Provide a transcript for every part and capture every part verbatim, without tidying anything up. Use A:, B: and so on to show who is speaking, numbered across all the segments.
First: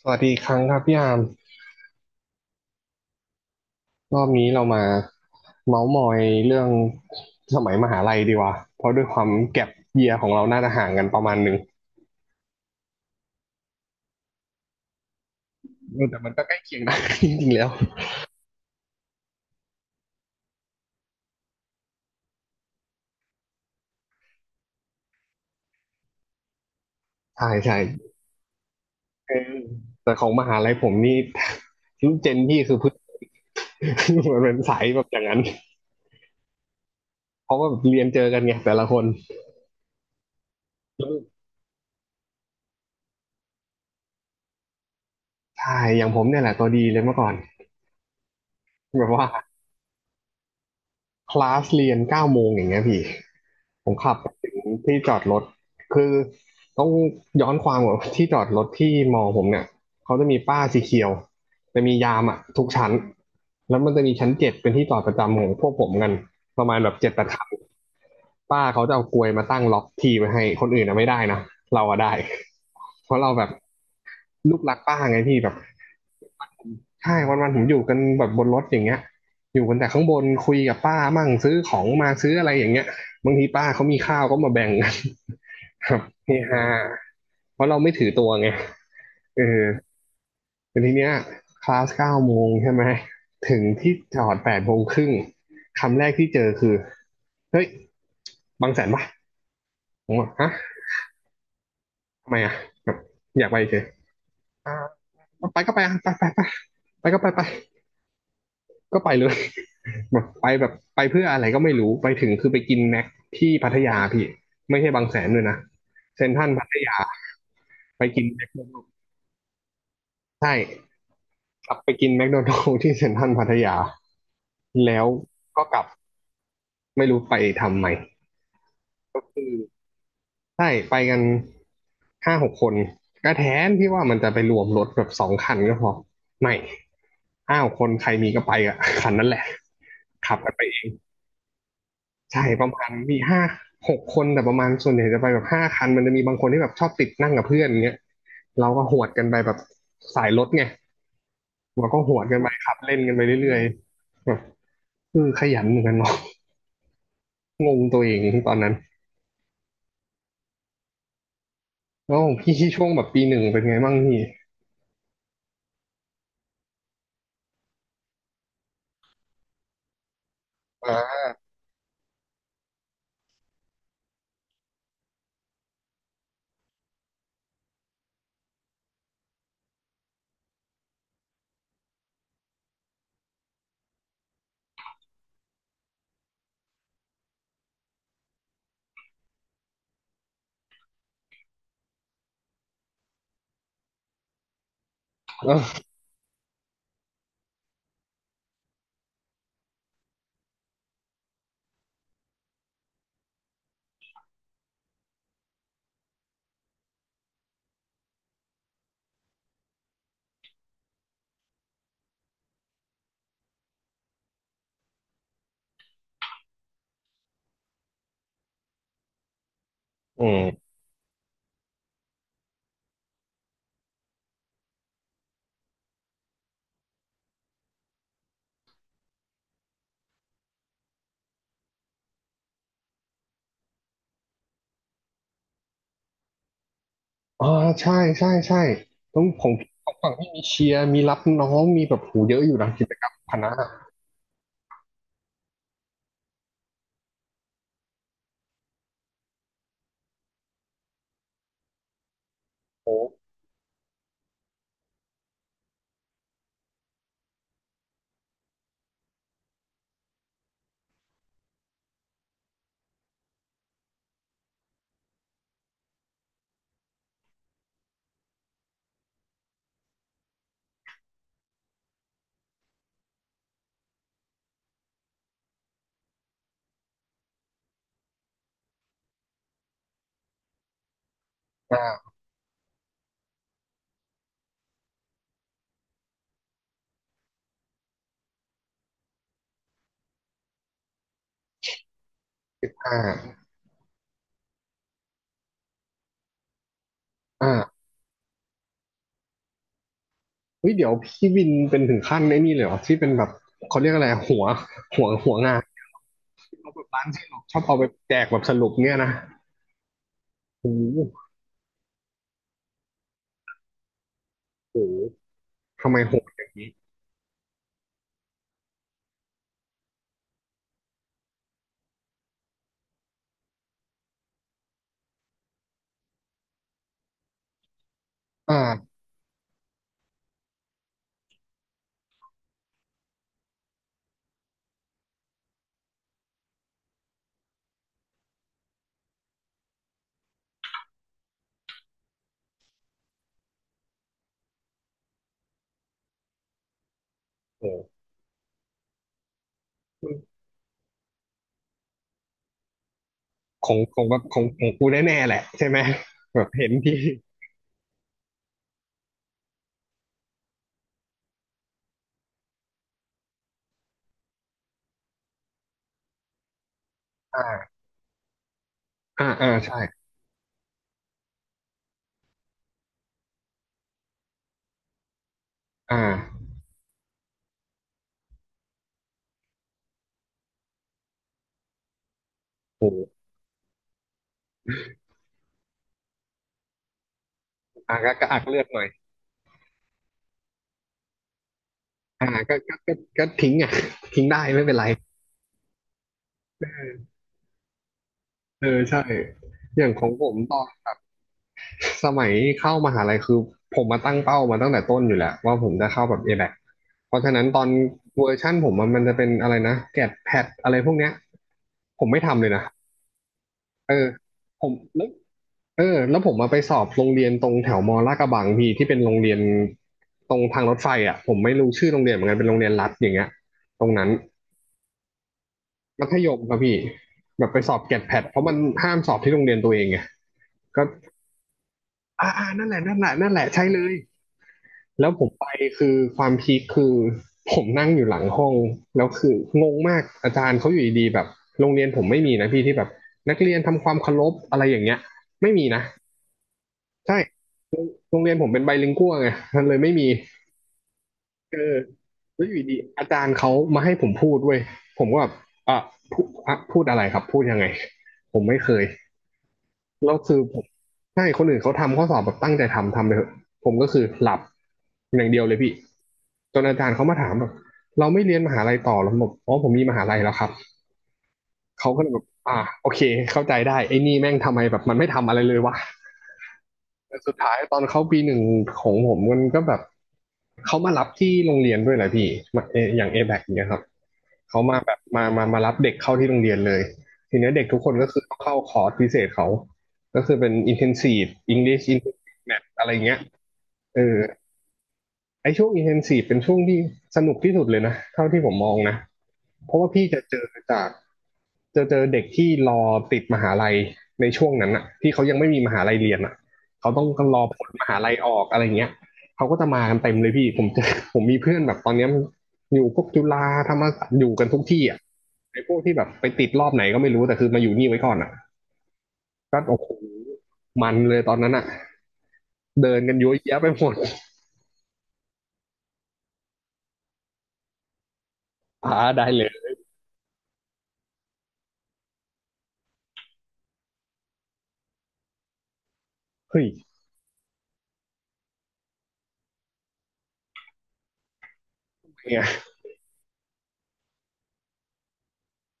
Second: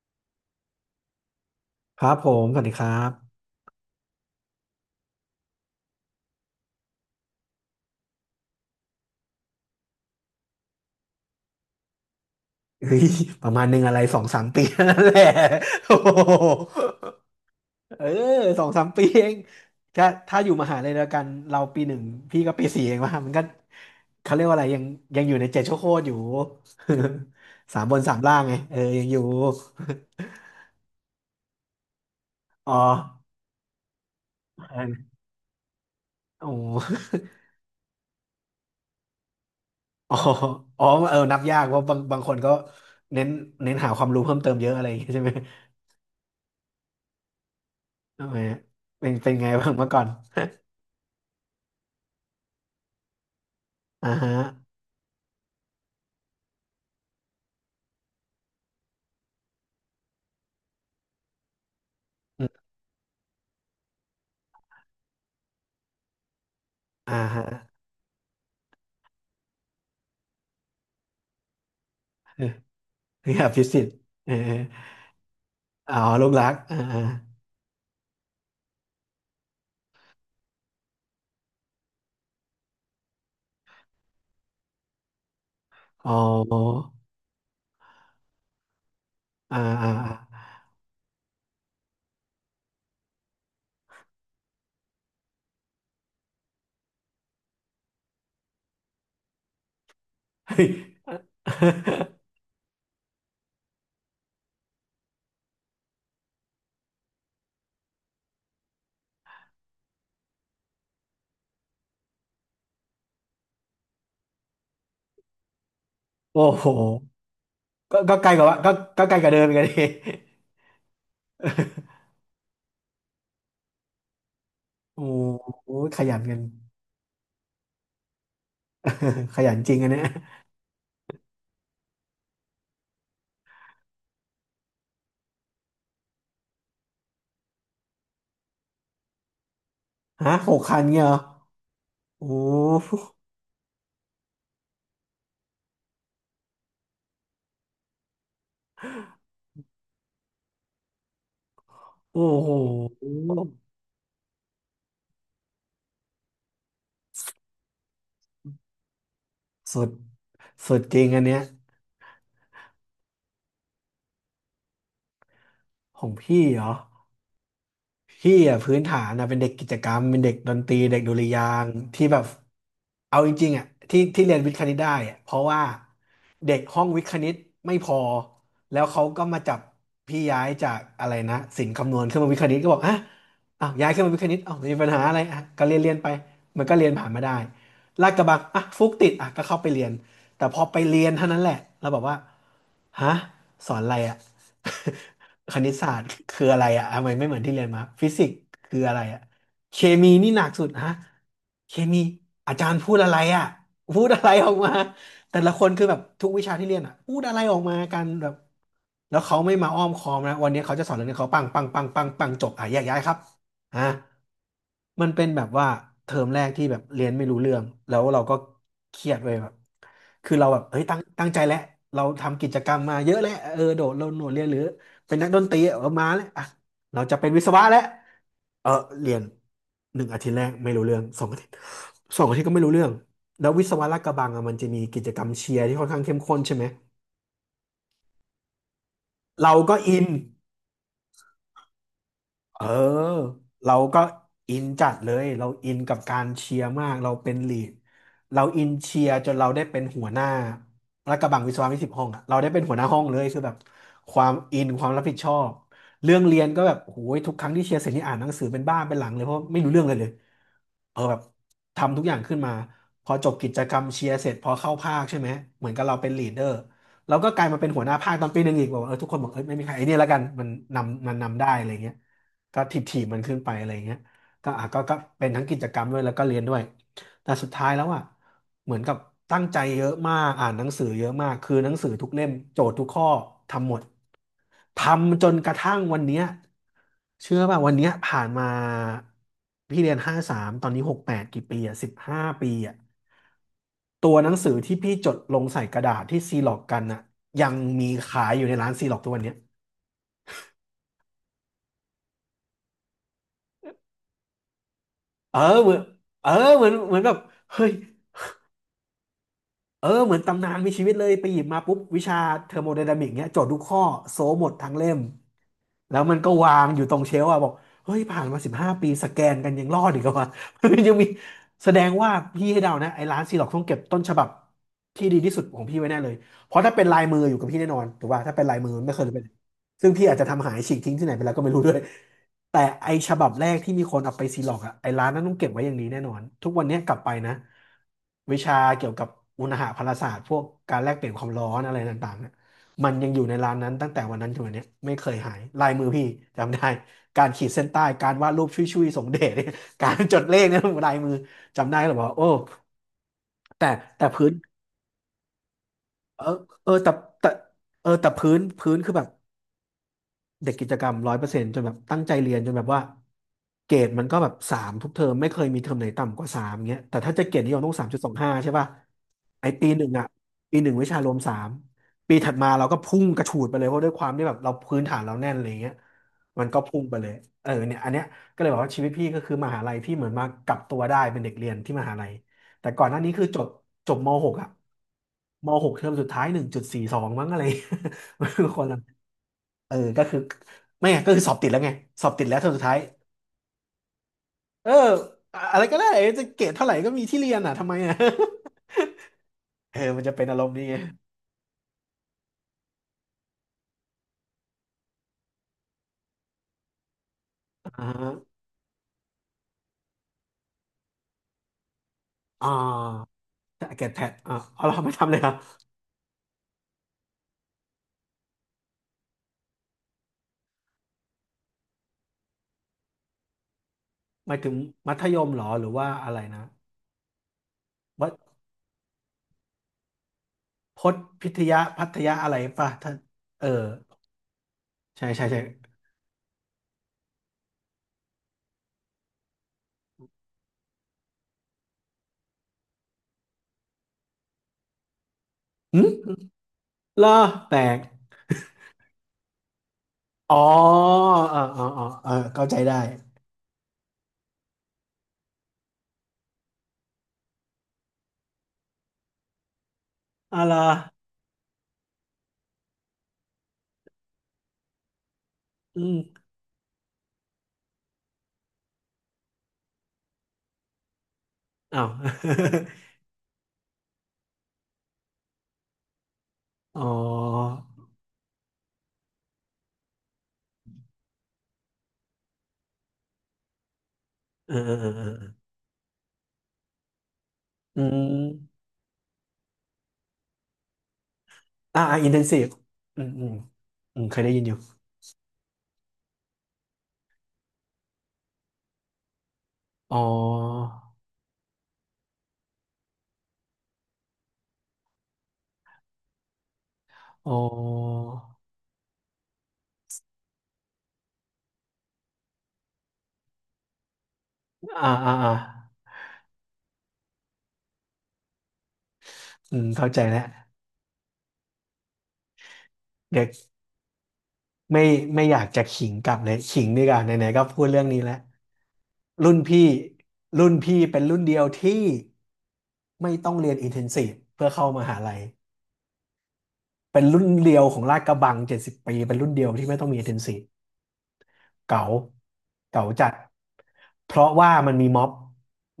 A: สวัสดีอีกครั้งครับพี่อาม
B: ครับผมสวัสดีครับ
A: รอบนี้เรามาเมาส์มอยเรื่องสมัยมหาลัยดีกว่าเพราะด้วยความแก็ปเยียร์ของเราน่าจะห่างกันประมาณหนึ่ง
B: เฮ้ยประมาณหนึ่งอะไรสองสามปีนั่นแหละ โอ้
A: เออ
B: โ
A: แต่มันก็ใกล้เคีย
B: ห
A: งนะ จริงๆแล้ว
B: เออสองสามปีเองถ้าถ้าอยู่มหาลัยเดียวกันเราปีหนึ่งพี่ก็ปีสี่เองว่ามันก็เขาเรียกว่าอะไรยังยังอยู่ในเจ็ดชั่วโคตรอยู่
A: ใช่ ใช่
B: สามบนสามล่างไงเออยังอยู่
A: เออแต่ของมหาลัยผมนี่ รุ่นเจนพี่
B: อ๋
A: คื
B: อ
A: อพึ่ง มันเป็นสายแบบอย่างนั้น
B: โอ้
A: เพราะว่าเรียนเจอกันไงแต่ละคน
B: อ๋ออ๋อเออนับยากเพราะบางบางคนก็เน้นเน้นหาความรู้เพิ่มเติมเยอะอะไรอย่างเงี้ยใช่ไหม
A: ใช่อย่างผมเนี่ยแหละตัวดีเลยเมื่อก่อน
B: ทำไม
A: แบ
B: เป็
A: บ
B: นเป็นไง
A: ว่า
B: บ้างเมื่อก่อน
A: คลาสเรียนเก้าโมงอย่างเงี้ยพี่ผม
B: อ่า
A: ขับ
B: ฮะ
A: ไปถึงที่จอดรถคือต้องย้อนความก่อนที่จอดรถที่มอผมเนี่ยเขาจะมีป้ายสีเขียวจะมียามอ่ะทุกชั้นแล้วมันจะมีชั้นเจ็ดเป็นที่จอดประจำของพวกผมกันประมาณแบบเจ็ด
B: อ่า
A: แปดคั
B: ฮะ
A: นป้าเขาจะเอากลวยมาตั้งล็อกทีไว้ให้คนอื่นนะไม่ได้นะเราอะได้
B: เออ
A: เพราะเรา
B: คือ
A: แบ
B: อ
A: บ
B: ภิสิทธิ์เออ
A: ลูกรักป้าไงพี่แบบ
B: อ๋อลูกรักอ่าอา
A: ใช่วันๆผมอยู่กันแบบบนรถอย่างเงี้ยอยู่กันแต่ข้างบนคุยกับป้ามั่งซื้อของมาซื้ออะไรอย่างเงี้ยบางทีป้าเขามีข้าวก็มาแบ่งกัน ครับ
B: อ๋อ
A: เฮฮาเพราะเราไม่ถือตัวไงเออ
B: อ่าอ่าอ่า
A: แต่ทีเนี้ยคลาสเก้าโมงใช่ไหมถึงที่จอดแปดโมงครึ่งคำแรกที่เจอคือเฮ้ยบางแสนปะผมบอกฮะ
B: เฮ้ย
A: ทำไม อ่ะแบบอยากไปเฉยอ่าไปก็ไปอ่ะไปไปไปไปก็ไปไปก็ไปเลย แบบไปแบบไปเพื่ออะไรก็ไม่รู้ไปถึงคือไปกินแม็กที่พัทยาพี่ไม่ใช่บางแสนด้วยนะเซ็นท
B: โอ้
A: รัลพั
B: โห
A: ทยา
B: ก็
A: ไป
B: ก็
A: กิน
B: ไกล
A: แม
B: ก
A: ค
B: ว่า
A: โด
B: ก็
A: นัลด์
B: ก็ไกลกว่าเดิมอีกันดิ
A: ใช่กลับไปกินแมคโดนัลด์ที่เซ็นทรัลพัทยา แล้
B: โอ้
A: วก็
B: โห
A: กลับ
B: ขยันกัน
A: ไม่รู้ไปทำไมก็
B: ข
A: คือ
B: ยันจริงอันเนี้ย
A: ใช่ไปกันห้าหกคนก็แทนที่ว่ามันจะไปรวมรถแบบสองคันก็พอไม่ห้าหกคนใครมีก็ไปอะคันนั้นแหละขั
B: ฮะ
A: บกั
B: ห
A: นไป
B: ก
A: เอ
B: คัน
A: ง
B: เงี้ยเหรอโอ้
A: ใช่ประมา
B: โห
A: ณมีห้าหกคนแต่ประมาณส่วนใหญ่จะไปแบบห้าคันมันจะมีบางคนที่แบบชอบติดนั่งกับเพื่อนอย่างเงี้ยเราก็หวดกันไปแบบสายรถไงเราก็หว
B: โอ้
A: ดกันไป
B: โห
A: ขับเล่นกันไปเรื่อยๆแบบเออขยันเหมือนกันเนาะงงตัวเองตอนนั้น
B: สุดสุดจริงอันเนี้ย
A: แล้วของพี่ช่วงแบบปีหนึ่งเป็นไงบ้างพี่
B: ของพี่เหรอ พี่อ่ะพื้นฐานนะเป็นเด็กกิจกรรมเป็นเด็กดนตรี
A: อ่
B: เด็กดุ
A: า
B: ริยางค์ที่แบบเอาจริงๆอ่ะที่ที่เรียนวิทย์คณิตได้อ่ะเพราะว่าเด็กห้องวิทย์คณิตไม่พอแล้วเขาก็มาจับพี่ย้ายจากอะไรนะศิลป์คำนวณขึ้นมาวิทย์คณิตก็บอกอ่ะอ้าวย้ายขึ้นมาวิทย์คณิตอ้าวมีปัญหาอะไรอ่ะก็เรียนเรียนไปมันก็เรียนผ่านมาได้ลาดกระบังอ่ะฟุกติดอ่ะก็เข้าไปเรียนแต่พอไปเรียนเท่านั้นแหละแล้วบอกว่าฮะสอนอะไรอ่ะ คณิต
A: เออ
B: ศาสตร์คืออะไรอะทำไมไม่เหมือนที่เรียนมาฟิสิกส์คืออะไรอะเคมีนี่หนักสุดฮะเคมีอาจารย์พูดอะไรอะพูดอะไรออกมาแต่ละคนคือแบบทุกวิชาที่เรียนอะพูดอะไรออกมากันแบบแล้วเขาไม่มาอ้อมค้อมนะวันนี้เขาจะสอนเรื่องนี้เขาปังปังปังปังปังจบอ่ะแยกย้ายครับอ่ะมันเป็นแบบว่าเทอมแรกที่แบบเรียนไม่รู้เรื่องแล้วเราก็เครียดเลยแบบ
A: อื
B: คือเราแบบ
A: ม
B: เฮ้ยตั้งตั้งใจแล้วเราทำกิจกรรมมาเยอะแล้วเออโดดโลดโนดเรียนหรือ เป็นนักดนตรีเออมาแล้วอ่ะเราจะเป็นวิศวะแล้วเออเรียนหนึ่งอาทิตย์แรกไม่รู้เรื่องสองอาทิตย์สองอาทิตย์ก็ไม่รู้เรื่องแล้ววิศวะลาดกระบังอ่ะมันจะมีกิจกรรมเชียร์ที่ค่อนข้างเข้มข้นใช่ไหม
A: อ๋อใช่ใช่ใช่ต้องของ
B: เรา
A: พี่
B: ก็
A: ของ
B: อิน
A: ฝั่งที่มีเชียร์มีรับน้องมีแบบหูเยอะอยู่
B: เอ
A: นะกิจกรรม
B: อ
A: คณะ
B: เราก็อินจัดเลยเราอินกับการเชียร์มากเราเป็นลีดเราอินเชียร์จนเราได้เป็นหัวหน้าและกระบังวิศวะวิสิบห้องอะเราได้เป็นหัวหน้าห้องเลยคือแบบความอินความรับผิดชอบเรื่องเรียนก็แบบโอ้ยทุกครั้งที่เชียร์เสร็จนี่อ่านหนังสือเป็นบ้าเป็นหลังเลยเพราะไม่รู้เรื่องเลยเลยเออแบบทำทุกอย่างขึ้นมาพอจบกิจกรรมเชียร์เสร็จพอเข้าภาคใช่ไหมเหมือนกับเราเป็นลีดเดอร์ แล้วก็กลายมาเป็นหัวหน้าภาคตอนปีหนึ่งอีกบอกว่าเออทุกคนบอกเออไม่มีใครไอ้นี่แล้วกันมันนำมันนำได้อะไรเงี้ยก็ถีบถีบมันขึ้นไปอะไรเงี้ยก็อ่ะก็ก็เป็นทั้งกิจกรรมด้วยแล้วก็เรียนด้วย แต่สุดท้ายแล้วอ่ะเหมือนกับตั้งใจเยอะมากอ่านหนังสือเยอะมากคือหนัง
A: อ่
B: สือทุ
A: า
B: กเล่มโจทย์ทุกข้อทำหมดทำจนกระทั่งวันเนี้ยเชื่อป่ะวันเนี้ยผ่านมาพี่เรียนห้าสามตอนนี้หกแปดกี่ปีอ่ะสิบห้าปีอ่ะ
A: อ่า
B: ตัวหนังสือที่พี่จดลงใส่กระดาษที่ซีล็อกกันอ่ะยั
A: อ่า
B: งมีขายอยู่ในร้านซีล็อกทุกวันเนี้ย
A: เฮ้ยเดี๋ยวพี่วินเป็นถึงขั้นไอ้นี่เลยเหรอที่เป็นแบบเขาเรียกอะไรหัวหัวหั
B: เอ
A: ว
B: อ
A: งาน
B: เหมือนเออ
A: ที่
B: เหมื
A: เขา
B: อน
A: แบบ
B: เหมือ
A: ร้า
B: น
A: น
B: แบบ
A: ที่เราชอ
B: เฮ้
A: บ
B: ย
A: เอาไปแจกแบบสรุปเนี่ยนะ
B: เออเหมือนตำนานมี
A: โอ้
B: ชีวิตเลยไป
A: โห
B: หยิบมาปุ๊บวิชาเทอร์โมไดนามิกเนี้ยโจทย์ทุกข้อโซหมดทั้ง
A: โอ้
B: เล่
A: โห
B: ม
A: ทำ
B: แล้
A: ไม
B: ว
A: โห
B: มัน
A: ด
B: ก็
A: อย่าง
B: วาง
A: นี้
B: อยู่ตรงเชลฟ์อะบอกเฮ้ยผ่านมาสิบห้าปีสแกนกันยังรอดอีกเหรอวะ ยังมีแสดงว่าพี่ให้เดานะไอ้ร้านซีล็อกต้องเก็บต้นฉบับที่ดีที่สุดของพี่ไว้แน่เลยเพราะถ้าเป็นลายมืออยู่กับพี่แน่นอนถูกป่ะถ้าเป็นลายมือมันไม่
A: อ่า
B: เคยเป็นซึ่งพี่อาจจะทำหายฉีกทิ้งที่ไหนไปแล้วก็ไม่รู้ด้วย แต่ไอฉบับแรกที่มีคนเอาไปซีล็อกอะไอร้านนั้นต้องเก็บไว้อย่างนี้แน่นอนทุกวันเนี้ยกลับไปนะวิชาเกี่ยวกับอุณหภาพศาสตร์พวกการแลกเปลี่ยนความร้อนอะไรต่างๆเนี่ยมันยังอยู่ในร้านนั้นตั้งแต่วันนั้นถึงวันเนี้ยไม่เคยหายลายมือพี่จำได้การขีดเส้น
A: โอ้โ
B: ใต้การวาดรูปชุยๆสงเดชเนี่ย การจดเล
A: ห
B: ขเนี่ยลายมือจำได้หรือเปลบอก่าโอ้
A: ข
B: แต่
A: องของ
B: แต่
A: แบบ
B: พื้น
A: ของของกูแน่ๆแหละใช่ไหม
B: เออ
A: แบบเห็
B: เอ
A: น
B: อแต่
A: ที่
B: แต่เออแต่พื้นพื้นคือแบบ เด็กกิจกรรมร้อยเปอร์เซ็นต์จนแบบตั้งใจเรียนจนแบบว่าเกรดมันก็แบบสามทุกเทอมไม่เคยมีเทอมไหนต่ำกว่าสามเงี้ยแต่ถ้าจะเกรดนิยมต้อง
A: อ่า
B: สามจุดสองห้าใช่ป่ะ
A: อ่า
B: ไอ
A: อ่า
B: ปี
A: ใช่
B: หนึ่งอ่ะปีหนึ่งวิชารวมสามปีถัดมาเราก็พุ่งกระฉูดไปเลยเพราะด้วยความที่แบบเราพื้นฐานเราแน่นอะไรเงี้ย
A: อ่า
B: มันก็พุ่งไปเลยเออเนี่ยอันเนี้ยก็เลยบอกว่าชีวิตพี่ก็คือมหาลัยพี่เหมือนมากลับตัวได้เป็นเด็กเรียนที่มหาลัยแต่ก่อ
A: โอ้
B: นห
A: โห
B: น้านี้คือจบจบมหกอ่ะมหกเทอมสุดท้ายหนึ่งจุดสี่สองมั้งอะไร
A: อ่าก็
B: มั
A: ก็
B: น
A: อัก
B: คือ
A: เลื
B: ค
A: อด
B: น
A: ห
B: ละ
A: น่อย
B: เออก็คือไม่ไงก็คือสอบติดแล้วไงสอบติ
A: อ่า
B: ดแล้วเทอม
A: ก็
B: สุด
A: ก็
B: ท้าย
A: ก็ก็ทิ้งอ่ะ ทิ้งได้ไม่
B: เอ
A: เป็
B: อ
A: นไร
B: อะไรก็ได้จะเกรดเท่าไหร่ก็มีที่เรียนอ่ะทำไมอ่ะ
A: เออใช่
B: เอ
A: อ
B: อ
A: ย่าง
B: มั
A: ข
B: น
A: อง
B: จะ
A: ผ
B: เป็น
A: ม
B: อารม
A: ต
B: ณ์
A: อ
B: นี้
A: น
B: ไง
A: สมัยเข้ามหาลัยคือผมมาตั้งเป้ามาตั้งแต่ต้นอยู่แหละว่าผมจะเข้าแบบ เอ บี เอ ซีเพราะฉะนั้นตอน
B: อ่าฮะ
A: เวอร์ชั่นผมอะมันจะเป็นอะไรนะแกดแพดอะไรพวกเนี้ยผมไม่ทำเล
B: อ่
A: ยนะ
B: าเกรด
A: เอ
B: แพ
A: อ
B: ทอ่าเอา
A: ผม
B: เราไม่
A: แล้ว
B: ทำเลยครับ
A: เออแล้วผมมาไปสอบโรงเรียนตรงแถวมอลาดกระบังพี่ที่เป็นโรงเรียนตรงทางรถไฟอ่ะผมไม่รู้ชื่อโรงเรียนเหมือนกันเป็นโรงเรียนรัฐอย่างเงี้ยตรงนั้น
B: หมายถึงมัธยมเหรอหรือว่า
A: มั
B: อะ
A: ธ
B: ไร
A: ยม
B: นะ
A: ครับพี่แบบไปสอบแกด
B: วั
A: แพ
B: ด
A: ดเพราะมันห้ามสอบที่โรงเรียนตัวเองไง
B: พ
A: ก็
B: จน์พิทยาพัทยา
A: อ่า
B: อะไร
A: อ่านั่น
B: ป่ะ
A: แหละ
B: ท่า
A: นั่
B: น
A: นแหละนั่นแห
B: เอ
A: ละ
B: อ
A: ใช่เลย แล้
B: ใช่
A: วผ
B: ใช่
A: ม
B: ใช่
A: ไปคือความพีคคือผมนั่งอยู่หลังห้องแล้วคืองงมากอาจารย์เขาอยู่ดีๆแบบโรงเรียนผมไม่มีนะพี่ที่แบบนักเรียนทำความเคารพอะไรอย่างเงี้ยไม่มี
B: ห
A: นะ
B: ึเหร
A: ใช่
B: อแปลก
A: โรงเรียนผมเป็นไบลิงกัวไงมันเลยไม่มี
B: อ๋อเออ
A: เอ
B: เออ
A: อ
B: เออเออ
A: แล้
B: เข้า
A: วอ
B: ใจ
A: ยู่
B: ได้
A: ดีอาจารย์เขามาให้ผมพูดเว้ยผมก็แบบอ่ะพูดอ่ะพูดอะไรครับพูดยังไงผมไม่เคย แล้วคื
B: อะ
A: อ
B: ไร
A: ผม
B: อ
A: ใช่คนอื่นเขาทำข้อสอบแบบตั้งใจทำทำไปเถอะผมก็คือหลับอย่างเดียวเลยพี่
B: อืม
A: จนอาจารย์เขามาถามแบบเราไม่เรียนมหาลัยต่อแล้วผมบอกอ๋อผมมีมหาลัยแล้วครับ
B: อ้าว
A: เขาก็เลยแบบอ่าโอเคเข้าใจได้ไอ้นี่แม่งทำไมแบบมันไม่ทำอะไรเลยวะ
B: อ๋อ
A: แต่สุดท้ายตอนเขาปีหนึ่งของผมมันก็แบบเขามารับที่โรงเรียนด้วยแหละพี่มาเออย่างเอแบกเงี้ยครับ
B: เออ
A: เขามา
B: เออ
A: แบบ
B: เอ
A: มา
B: อ
A: มามารับเด็กเข้าที่โรงเรียนเลยทีเนี้ยเด็กทุ
B: อื
A: กคนก็คือต้องเข้า
B: ม
A: คอร์สพิเศษเขาก็คือเป็น อินเทนซีฟ อิงลิช
B: อ่าอินเทนซี
A: intensive
B: ฟ
A: math อะไร
B: อืม
A: เงี้ย
B: อืม
A: เอ
B: อืม
A: อ
B: เคยได้ยินอยู่
A: ไอช่วง intensive เป็นช่วงที่สนุกที่สุดเลยนะเท่าที่ผมมองนะเพราะว่า
B: อ๋อ
A: พี่จะเจอจากจะเจอเด็กที่รอติดมหาลัยในช่วงนั้นอะที่เขายังไม่มีมหาลัยเรียนอะเขาต้อง
B: อ๋อ
A: รอผลมหาลัยออกอะไรเงี้ยเขาก็จะมากันเต็มเลยพี่ผมเจอผมมีเพื่อนแบบตอนเนี้ยมันอยู่พวกจุฬาธรรมศาสตร์อยู่กันทุกที่
B: อ่า
A: อ่ะ
B: อ่าอ่า
A: ไอ้พวกที่แบบไปติดรอบไหนก็ไม่รู้แต่คือมาอยู่นี่ไว้ก่อนอ่ะ
B: อื
A: ก็
B: ม
A: โอ้โห
B: เข้าใจแล้ว
A: มันเลยตอนนั้นอ่ะเดินกัน
B: เดี๋
A: ยย
B: ยว
A: อวแยะไปหมด
B: ไม่ไม่อยากจะขิงกลับเลยขิงดีกว่าไหนๆก็พูดเรื่องนี้แล้ว
A: พาได้
B: รุ่น
A: เล
B: พี่
A: ย
B: รุ่นพี่เป็นรุ่นเดียวที่ไม่ต้องเรียนอินเทนซีฟเพื่อเข้ามหาลัย
A: เฮ้ย
B: เป็นรุ่นเดียวของลาดกระบังเจ็ดสิบปีเป็นรุ่นเดียวที่ไม่ต้องมีอินเทนซีฟเก๋า
A: เนี่ย
B: เก๋าจัดเพราะว่ามันมีม็อบ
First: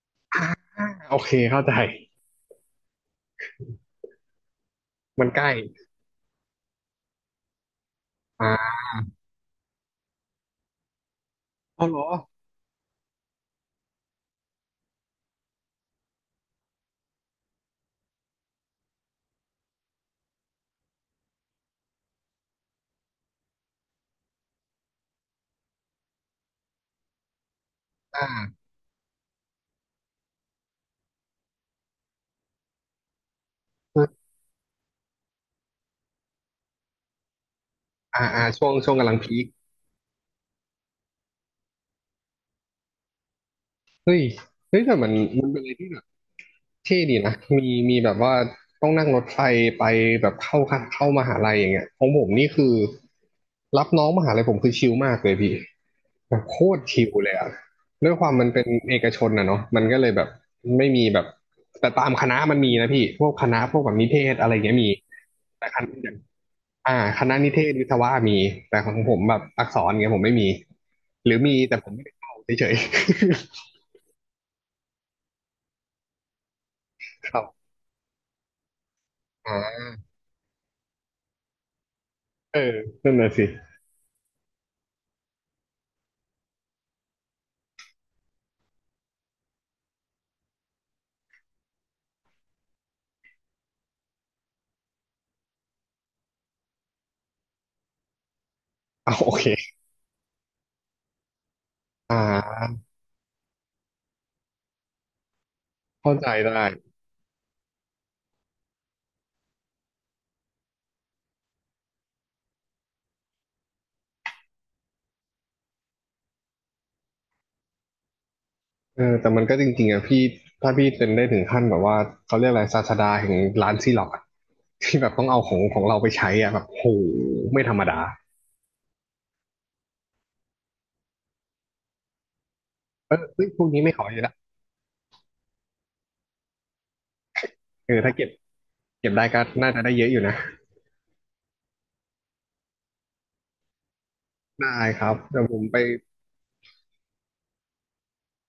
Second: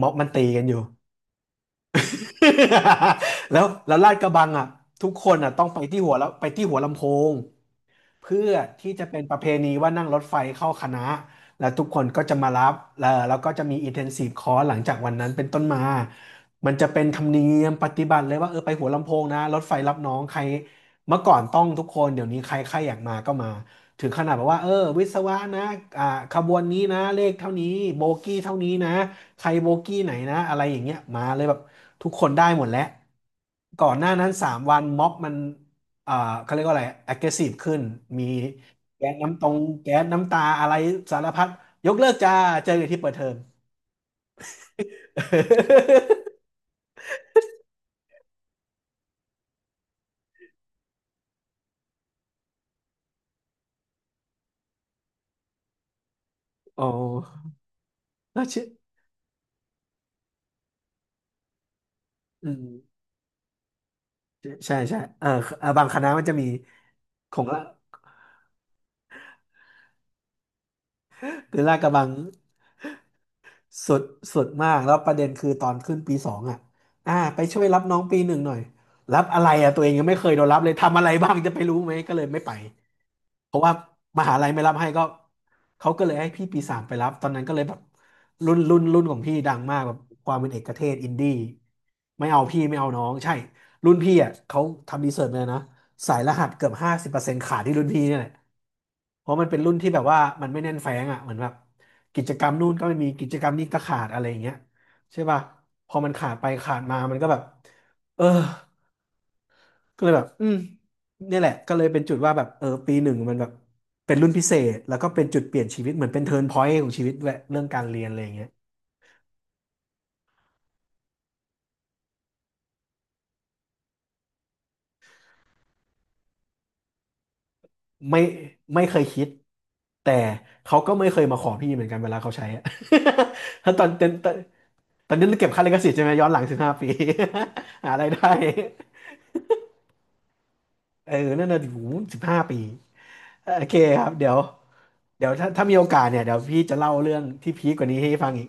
B: ม็อบมันตี
A: า
B: กันอยู่
A: โอเคเข้าใจ
B: แล้วแล้วลาดกระบังอ่ะทุก
A: มั
B: ค
A: น
B: น
A: ใกล้
B: อ่ะต้องไปที่หัวแล้วไปที่หัวลำโพง เพื่
A: อ่
B: อ
A: า
B: ที่จะเป็นประเพณีว่านั่งรถไฟเข้าคณะแล้วทุ
A: เอา
B: ก
A: เหร
B: ค
A: อ
B: นก็จะมารับแล้วแล้วก็จะมี intensive course หลังจากวันนั้นเป็นต้นมามันจะเป็นธรรมเนียมปฏิบัติเลยว่าเออไปหัวลำโพงนะรถไฟรับน้องใครเมื่อก่อนต้องทุกคนเดี๋ยวนี้ใครใครอยากมาก็มาถึงขนาดแบบว่าเออวิศวะนะอ่าขบวนนี้นะเลขเท่านี้โบกี้เท่า
A: อ่า
B: นี้นะใครโบกี้ไหนนะอะไรอย่างเงี้ยมาเลยแบบทุกคนได้หมดแล้วก่อนหน้านั้นสามวันม็อบมัน อ่าเขาเรียกว่าอะไร aggressive ขึ้น
A: อ่า
B: มี
A: อ่าช่วงช่วง
B: แก๊
A: กำลั
B: ส
A: งพี
B: น้ำต
A: ค
B: รง แก๊สน้ำตาอะไรสารพัดยกเลิกจ้าเจอกันที่เปิดเทอม
A: เฮ้ยเฮ้ยแต่มันมันเป็นอะไรที่แบบ เท่ดีนะมีมีแบบว่าต้องนั่งรถไฟไปแบบเข้าค่ะเข้ามหาลัยอย่างเงี้ยของผมนี่คือรับน้องมหาลัยผมคือชิลมากเลยพี่แบบโค ตร
B: โอ้
A: ชิลเลยอะด้วยความ
B: แล้
A: มั
B: ว
A: นเป็
B: ชื่อ
A: นเอกชนนะเนาะมันก็เลยแบบไม่มีแบบแต่ตามคณะ
B: อื
A: มัน
B: ม
A: มีนะพี่ พวกคณะพวกแบบนิเทศอะไรเงี้
B: ใช่
A: ยมี
B: ใช่เออเอ
A: แต่
B: อ
A: ค
B: บาง
A: ณะ
B: ค
A: อ
B: ณะ
A: ย่าง
B: มันจะมี
A: อ่าค
B: ข
A: ณะ
B: อง
A: นิ
B: ละ
A: เทศวิศวะมีแต่ของผมแบบอักษรเงี้ยผมไม่มีหรือมี
B: คือลา
A: แต่
B: ดก
A: ผม
B: ระ
A: ไม่
B: บัง
A: ได้เข้าเฉย
B: สุดสุดมากแล้วประเด็นคือตอนขึ้นปีสองอ่ะอ่า
A: ๆ ครั
B: ไป
A: บ
B: ช่วยรับน้องปีหนึ่งหน่อยรับอะไร
A: อ่
B: อ่ะตัว
A: า
B: เองยังไม่เคยโดนรับเลยทำอะไรบ้างจะไปรู้ไหมก็เลยไม่ไป
A: เออนั่นน่ะสิ
B: เพราะว่ามหาลัยไม่รับให้ก็เขาก็เลยให้พี่ปีสามไปรับตอนนั้นก็เลยแบบรุ่นรุ่นรุ่นของพี่ดังมากแบบความเป็นเอกเทศอินดี้ไม่เอาพี่ไม่เอาน้องใช่รุ่นพี่อ่ะเขาทำรีเสิร์ชมาเลยนะสายรหัสเกือบห้าสิบเปอร์เซ็นต์ขาดที่รุ่นพี่เนี่ยแหละ
A: เอา
B: เพ
A: โอ
B: ราะ
A: เค
B: มันเป็นรุ่นที่แบบว่ามันไม่แน่นแฟ้งอ่ะเหมือนแบบ
A: อ่
B: กิจกรรม
A: า
B: นู่นก็ไม่มีกิจกรรมนี้ก็ขาดอะไรอย่างเงี้ยใช่ป่ะพอมั
A: เข้า
B: น
A: ใจ
B: ขาดไป
A: ได้
B: ขาดมามันก็แบบเออก็เลยแบบอืมเนี่ยแหละก็เลยเป็นจุดว่าแบบเออปีหนึ่งมันแบบเป็นรุ่นพิเศษแล้วก็เป็นจุดเปลี่ยนชีวิตเหมือนเป็นเทิร์นพอยต์ของชีวิตด้วยเรื่องการเรียนอะไรอย่างเงี้ย
A: เออแต่มันก็จริงๆอ่ะพี่ถ้าพี่เป็นได้ถึงขั้นแบบว่าเขาเรียกอะไรศาสดาแห่งร้านซีล็อกอะที่แบบต้องเอาของของเราไปใช้อ่ะแบบโหไม่ธรรมดา
B: ไม่ไม่เคยคิดแต่เขาก็ไม่เคยมาขอพี่เหมือนกันเวลาเขาใช้อะ
A: เออเฮ้ยพว ก
B: ถ้า
A: นี้
B: ตอน
A: ไม่ข
B: ต
A: อ
B: อ
A: อยู่ละ
B: นตอนนี้เราเก็บค่าลิขสิทธิ์ใช่ไหมย้อนหลังสิบห้าปี
A: เอ
B: หาอะ
A: อ
B: ไราย
A: ถ้าเก็บ
B: ได้
A: เก็บได้ก็น่าจะได้เยอะอยู่นะ
B: เออนั่นน่ะอยู่สิบห้าปีเออโอเคครับ เดี๋ยว
A: ได้ครับ
B: เดี๋ยว
A: เดี๋ยว
B: ถ้า
A: ผม
B: ถ้ามี
A: ไป
B: โอกาสเนี่ย เดี๋ยวพี่จะเล่าเรื่องที่พีคกว่านี้ให้ฟังอีก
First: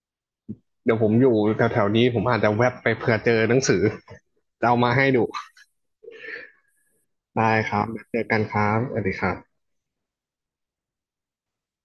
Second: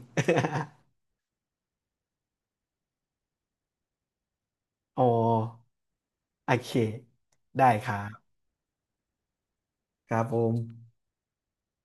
A: เดี๋ยวผมอยู่แถวๆนี้ผมอาจจะแวบไปเผื่อเจอหนังสือจะเอามา
B: อ๋อ
A: ให้ดู
B: โอเค
A: ได้
B: ได้
A: ครับ
B: ครับ
A: เจอกันครับสวัสดีครับ
B: ครับผม